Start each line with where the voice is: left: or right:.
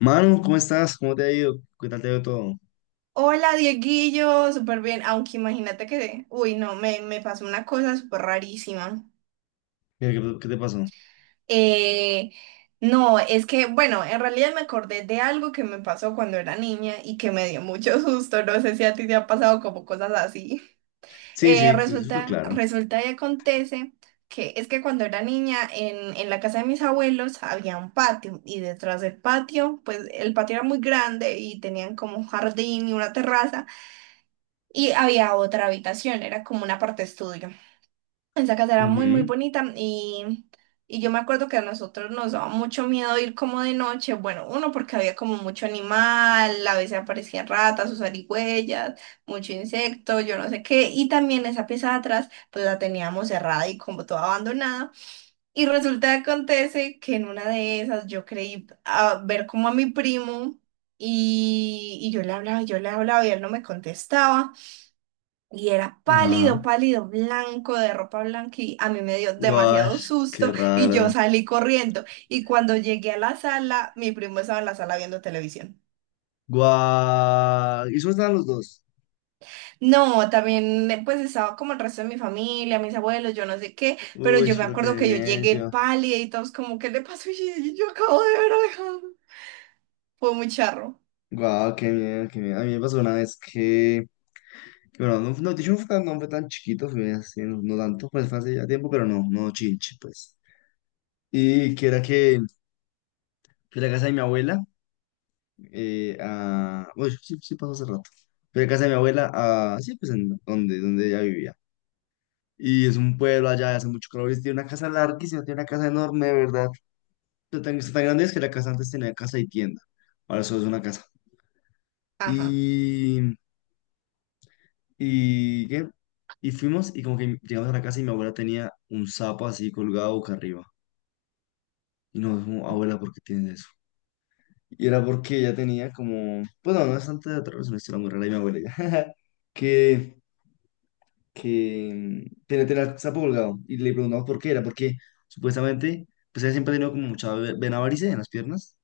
left: Manu, ¿cómo estás? ¿Cómo te ha ido? ¿Qué tal te ha ido todo?
right: Hola, Dieguillo, súper bien, aunque imagínate que, uy, no, me pasó una cosa súper rarísima.
left: ¿Qué te pasó?
right: Eh, no, es que, bueno, en realidad me acordé de algo que me pasó cuando era niña y que me dio mucho susto, no sé si a ti te ha pasado como cosas así.
left: Sí, sí, te escucho
right: Resulta,
left: claro.
right: resulta y acontece que es que cuando era niña en la casa de mis abuelos había un patio y detrás del patio, pues el patio era muy grande y tenían como un jardín y una terraza. Y había otra habitación, era como una parte estudio. Esa casa era muy, muy
left: Ujú.
right: bonita y yo me acuerdo que a nosotros nos daba mucho miedo ir como de noche. Bueno, uno porque había como mucho animal, a veces aparecían ratas o zarigüeyas, mucho insecto, yo no sé qué. Y también esa pieza de atrás, pues la teníamos cerrada y como toda abandonada. Y resulta que acontece que en una de esas yo creí a ver como a mi primo y, y yo le hablaba y él no me contestaba. Y era pálido,
left: Ajá.
right: pálido, blanco, de ropa blanca, y a mí me dio demasiado
left: Guash, qué
right: susto y
left: raro.
right: yo salí corriendo. Y cuando llegué a la sala, mi primo estaba en la sala viendo televisión.
left: Guau. ¿Y cómo estaban los dos?
right: No, también pues estaba como el resto de mi familia, mis abuelos, yo no sé qué, pero
left: Uy,
right: yo me
left: pero qué
right: acuerdo que yo llegué
left: medio.
right: pálida y todos como, ¿qué le pasó? Y yo: "Yo acabo de ver algo". Fue muy charro.
left: Guau, qué miedo, qué miedo. A mí me pasó una vez que bueno, no, no, de hecho no fue tan chiquito, fue así, no, no tanto, pues fue hace ya tiempo, pero no, no chinche, pues. Y que era que fui a la casa de mi abuela. Bueno, sí, sí pasó hace rato. Fui a casa de mi abuela, sí, pues en donde ella vivía. Y es un pueblo allá, hace mucho calor, y tiene una casa larguísima, tiene una casa enorme, de verdad. Está tan, tan grande es que la casa antes tenía casa y tienda. Ahora solo es una casa.
right: Ajá.
left: Y, ¿qué? Y fuimos y como que llegamos a la casa y mi abuela tenía un sapo así colgado boca arriba. Y nos dijimos, abuela, ¿por qué tienes eso? Y era porque ella tenía como, pues no, no es tanto de otra razón, una historia muy rara de mi abuela, que que TNT la, se colgado y le preguntamos por qué era, porque supuestamente pues él siempre ha tenido como mucha vena varice en las piernas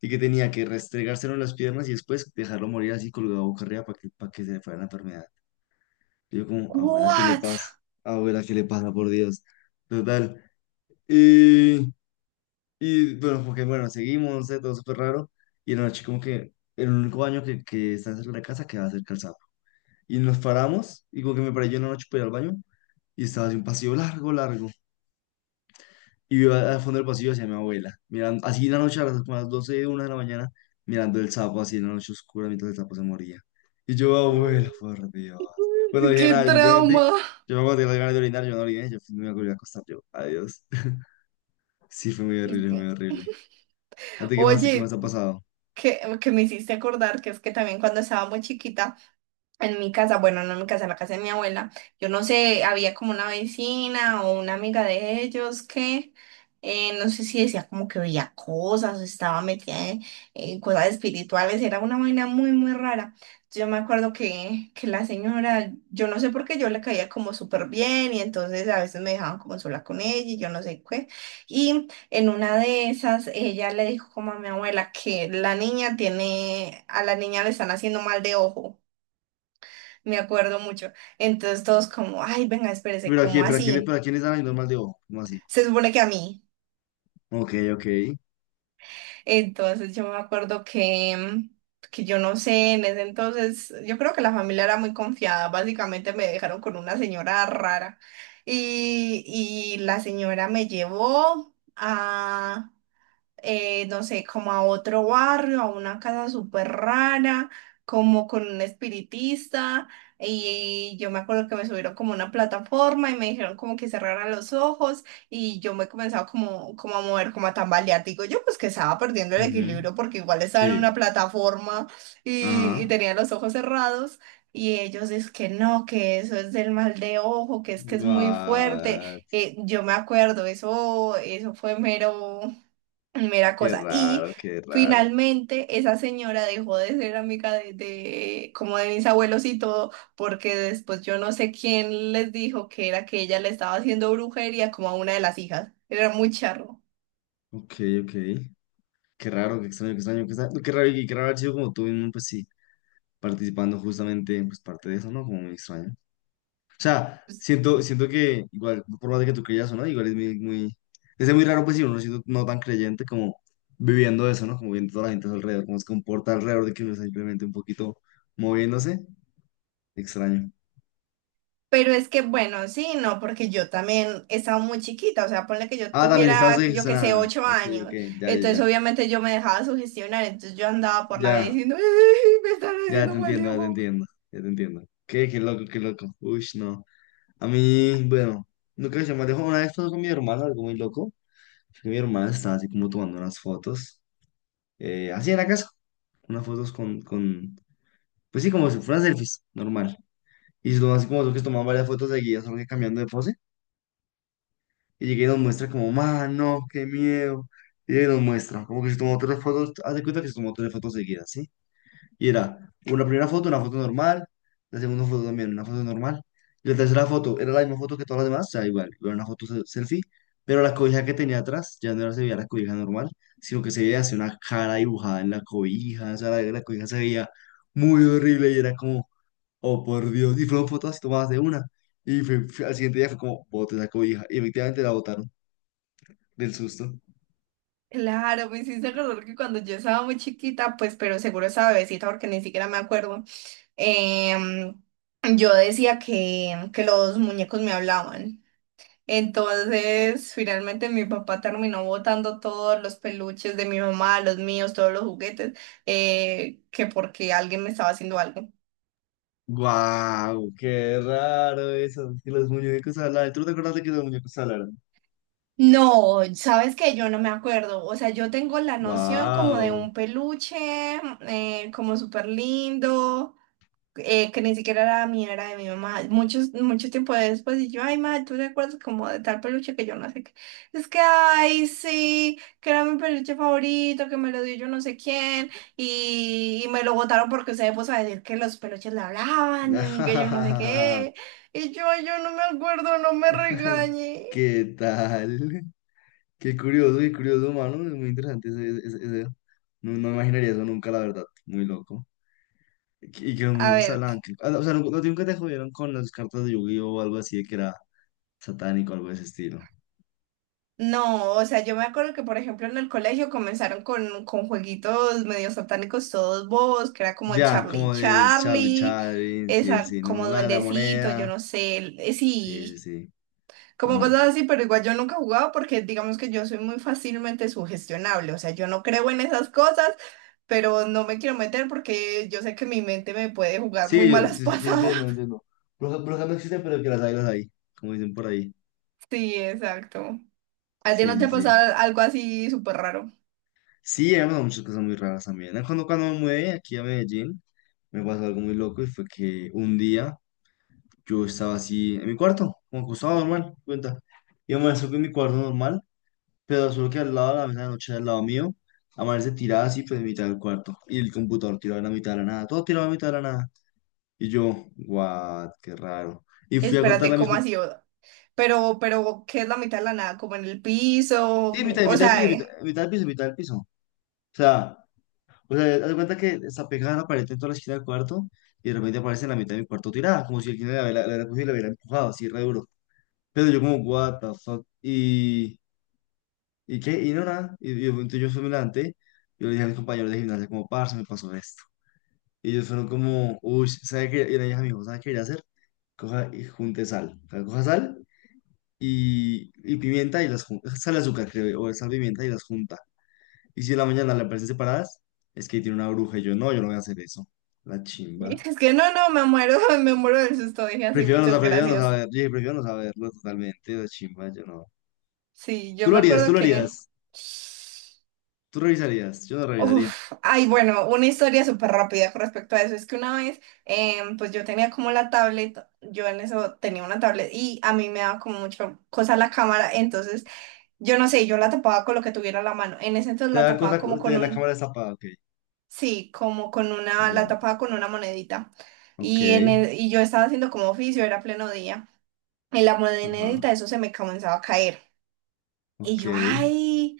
left: y que tenía que restregárselo en las piernas y después dejarlo morir así colgado boca arriba para que se le fuera la enfermedad. Y yo como, abuela, ¿qué le
right: ¿What?
left: pasa? Abuela, ¿qué le pasa? Por Dios. Total. Y, y bueno, porque bueno, seguimos, no sé, todo súper raro. Y en la noche como que el único baño que está cerca de la casa queda cerca al, y nos paramos, y como que me paré yo en la noche para ir al baño, y estaba así un pasillo largo, largo. Y yo al fondo del pasillo hacia mi abuela, mirando, así en la noche como a las doce una de la mañana, mirando el sapo así en la noche oscura mientras el sapo se moría. Y yo, abuela, por Dios. Bueno, dije
right: ¡Qué
left: nada, simplemente
right: trauma!
left: yo me acuerdo de las ganas de orinar, yo no oriné, yo me volví a acostar, yo, adiós. Sí, fue muy horrible, muy horrible. ¿A ti qué más
right: Oye,
left: ha pasado?
right: que me hiciste acordar que es que también cuando estaba muy chiquita. En mi casa, bueno, no en mi casa, en la casa de mi abuela, yo no sé, había como una vecina o una amiga de ellos que no sé si decía como que veía cosas o estaba metida en cosas espirituales, era una vaina muy, muy rara. Yo me acuerdo que la señora, yo no sé por qué yo le caía como súper bien y entonces a veces me dejaban como sola con ella y yo no sé qué. Y en una de esas, ella le dijo como a mi abuela que la niña tiene, a la niña le están haciendo mal de ojo, me acuerdo mucho. Entonces todos como, ay, venga, espérese,
left: Pero aquí,
right: ¿cómo
left: pero aquí,
right: así?
left: pero aquí en esa normal de ojo, ¿cómo así?
right: Se supone que a mí.
left: Ok, ok.
right: Entonces yo me acuerdo que, que yo no sé, en ese entonces, yo creo que la familia era muy confiada, básicamente me dejaron con una señora rara y la señora me llevó a... no sé, como a otro barrio, a una casa súper rara, como con un espiritista. Y yo me acuerdo que me subieron como a una plataforma y me dijeron como que cerrara los ojos y yo me comenzaba como, como a mover, como a tambalear. Digo yo pues que estaba perdiendo el
left: Ujú.
right: equilibrio porque igual estaba en
left: Sí,
right: una plataforma y
left: ajá.
right: tenía los ojos cerrados. Y ellos dicen que no, que eso es del mal de ojo, que es muy fuerte.
left: Guau,
right: Yo me acuerdo, eso fue mero. Mera
left: qué
right: cosa. Y
left: raro, qué raro.
right: finalmente esa señora dejó de ser amiga de- como de mis abuelos y todo, porque después yo no sé quién les dijo que era que ella le estaba haciendo brujería como a una de las hijas. Era muy charro.
left: Ok, ok. Qué raro, qué extraño, qué extraño, qué extraño. Qué raro, y qué raro haber sido como tú mismo, pues sí, participando justamente, pues parte de eso, ¿no? Como muy extraño. O sea,
right: Pues,
left: siento,
right: sí.
left: siento que igual, por más de que tú creas o no, igual es muy, muy, es muy raro, pues sí, uno siendo no tan creyente como viviendo eso, ¿no? Como viendo toda la gente a su alrededor, cómo se comporta alrededor de que uno está simplemente un poquito moviéndose. Extraño.
right: Pero es que bueno, sí, no, porque yo también estaba muy chiquita, o sea, ponle que yo
left: Ah, también estaba
right: tuviera, yo qué sé,
left: sugestionada.
right: ocho
left: Ok, ok,
right: años,
left: ya, ya,
right: entonces
left: ya.
right: obviamente yo me dejaba sugestionar, entonces yo andaba por la vida
left: Ya.
right: diciendo, "Ay, me están
left: Ya
right: haciendo
left: te
right: mal".
left: entiendo, ya te entiendo, ya te entiendo. Qué loco, qué loco. Uy, no. A mí, bueno, nunca se me dejó una vez estaba con mi hermana, algo muy loco. Que mi hermana estaba así como tomando unas fotos, así en la casa, unas fotos con, pues sí, como si fueran selfies, normal. Y se tomó así como tú que se tomaban varias fotos seguidas, solo que cambiando de pose. Y llegué y nos muestra como, mano, qué miedo. Y ella nos muestra, como que se tomó tres fotos, haz de cuenta que se tomó tres fotos seguidas, ¿sí? Y era una primera foto, una foto normal, la segunda foto también, una foto normal. Y la tercera foto era la misma foto que todas las demás, o sea, igual, una foto selfie, pero la cobija que tenía atrás ya no se veía la cobija normal, sino que se veía así una cara dibujada en la cobija, o sea, la cobija se veía muy horrible y era como, oh por Dios, y fueron fotos así tomadas de una. Y al siguiente día fue como, bote la cobija, y efectivamente la botaron del susto.
right: Claro, me hiciste acordar que cuando yo estaba muy chiquita, pues, pero seguro estaba bebecita porque ni siquiera me acuerdo. em, yo decía que los muñecos me hablaban. Entonces, finalmente mi papá terminó botando todos los peluches de mi mamá, los míos, todos los juguetes, que porque alguien me estaba haciendo algo.
left: ¡Guau! ¡Qué raro eso! Que los muñecos hablaran. ¿Tú no te acuerdas de que los muñecos hablaran?
right: No, sabes que yo no me acuerdo, o sea, yo tengo la noción como de
left: Wow.
right: un peluche, como súper lindo. Que ni siquiera era mía, era de mi mamá. Muchos, mucho tiempo después, y yo, ay, madre, ¿tú te acuerdas como de tal peluche que yo no sé qué? Es que, ay, sí, que era mi peluche favorito, que me lo dio yo no sé quién, y me lo botaron porque se puso a decir que los peluches le hablaban, que yo no sé qué. Y yo: "Ay, yo no me acuerdo, no me regañe".
left: ¿Qué tal? Qué curioso, mano. Es muy interesante ese. No, no me imaginaría eso nunca, la verdad. Muy loco. Y que los
right: A
left: muñecos
right: ver.
left: hablaban. No, o sea, nunca- no, nunca te jodieron con las cartas de Yu-Gi-Oh o algo así de que era satánico, algo de ese estilo.
right: No, o sea, yo me acuerdo que, por ejemplo, en el colegio comenzaron con jueguitos medio satánicos todos bobos, que era como el
left: Ya,
right: Charlie
left: como de Charlie
right: Charlie,
left: Chaplin, sí, el
right: esa
left: sí,
right: como
left: ¿no? La de la
right: duendecito, yo
left: moneda.
right: no sé, el-
left: Sí, sí,
right: sí,
left: sí.
right: como
left: Ajá.
right: cosas así, pero igual yo nunca jugaba porque digamos que yo soy muy fácilmente sugestionable, o sea, yo no creo en esas cosas, pero no me quiero meter porque yo sé que mi mente me puede jugar muy
left: Sí, yo,
right: malas
left: yo- yo
right: pasadas.
left: entiendo, entiendo. Brujas brujas no existen, pero que las hay, las hay. Como dicen por ahí.
right: Sí, exacto. ¿A ti
left: Sí,
right: no te
left: sí,
right: ha
left: sí.
right: pasado algo así súper raro?
left: Sí, han pasado muchas cosas muy raras también. Ah, Cuando me mudé aquí a Medellín, me pasó algo muy loco y fue que un día yo estaba así en mi cuarto, como acostado normal, cuenta. Y amaneció en mi cuarto normal, pero solo que al lado de la mesa de noche, al lado mío, amanece tirada así, pues en mitad del cuarto. Y el computador tirado en la mitad de la nada, todo tirado en la mitad de la nada. Y yo, what, qué raro. Y fui a contarle
right: Espérate,
left: a mis
right: ¿cómo
left: compañeros,
right: así? Pero, ¿qué es la mitad de la nada? Como en el
left: sí,
right: piso.
left: en
right: O
left: mitad del piso,
right: sea,
left: en mitad del piso, en mitad del piso. Sea, O sea, haz de cuenta que está pegada a la pared en toda la esquina del cuarto y de repente aparece en la mitad de mi cuarto tirada, como si alguien la hubiera cogido y la hubiera empujado, así re duro. Pero yo como, what the fuck, y qué, y no nada, y entonces yo fui y me levanté, yo le dije a mis compañeros de gimnasia como, parce, me pasó esto. Y ellos fueron como, uy, ¿sabe qué? Y la dije a mi ¿sabe qué debería hacer? Coja y junte sal. O sea, coja sal y pimienta y las junta, sal y azúcar creo, o sal, pimienta y las junta. Y si en la mañana le parecen separadas, es que tiene una bruja. Y yo, no, yo no voy a hacer eso. La chimba.
right: es que no, no, me muero, me muero del susto. Dije así,
left: Prefiero no, sa-
right: muchas
left: prefiero no
right: gracias.
left: saber. Yo dije, prefiero no saberlo totalmente. La chimba, yo no.
right: Sí,
left: Tú
right: yo
left: lo
right: me
left: harías, tú
right: acuerdo
left: lo
right: que.
left: harías. Tú revisarías. Yo no revisaría.
right: Uf, ay, bueno, una historia súper rápida con respecto a eso. Es que una vez, pues yo tenía como la tablet, yo en eso tenía una tablet y a mí me daba como mucha cosa la cámara, entonces yo no sé, yo la tapaba con lo que tuviera a la mano. En ese entonces
left: Te
right: la
left: da
right: tapaba
left: cosa,
right: como con
left: te, la cámara
right: un.
left: destapada, ok.
right: Sí, como con una, la
left: Ya,
right: tapaba con una monedita.
left: ok.
right: Y, en el- y yo estaba haciendo como oficio, era pleno día. Y la
left: Ajá,
right: monedita, eso se me comenzaba a caer. Y
left: ok.
right: yo, ay,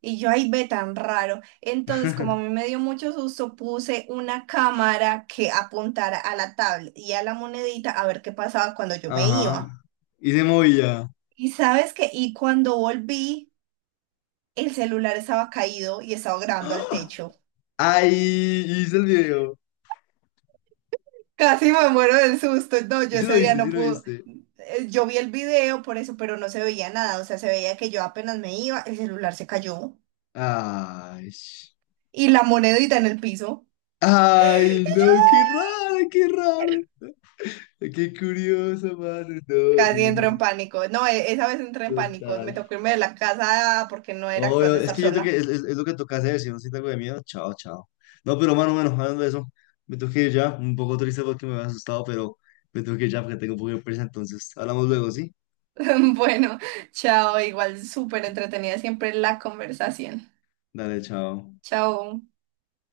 right: y yo, ay, ve tan raro. Entonces, como a mí me dio mucho susto, puse una cámara que apuntara a la tablet y a la monedita a ver qué pasaba cuando yo me
left: Ajá.
right: iba.
left: Y se movía.
right: Y sabes que, y cuando volví, el celular estaba caído y estaba grabando al
left: ¡Ah!
right: techo.
left: ¡Ay! Hice el video.
right: Casi me muero del susto. No, yo
left: Sí lo
right: ese día
left: viste, sí
right: no
left: lo
right: pude.
left: viste.
right: Yo vi el video por eso, pero no se veía nada. O sea, se veía que yo apenas me iba, el celular se cayó
left: Ay.
right: y la monedita en el piso.
left: Ay, no, qué raro, qué raro. Qué curioso, mano. No,
right: Casi entro en
left: horrible.
right: pánico. No, e- esa vez entré en pánico. Me
left: Total.
right: tocó irme de la casa porque no era
left: Oh,
right: capaz de
left: es
right: estar
left: que yo creo que
right: sola.
left: es lo que toca hacer. Si no siento algo de miedo, chao, chao. No, pero mano, bueno, hablando de eso, me tengo que ir ya. Un poco triste porque me había asustado, pero me tengo que ir ya porque tengo un poco de prisa. Entonces, hablamos luego, ¿sí?
right: Bueno, chao. Igual súper entretenida siempre la conversación.
left: Dale, chao.
right: Chao.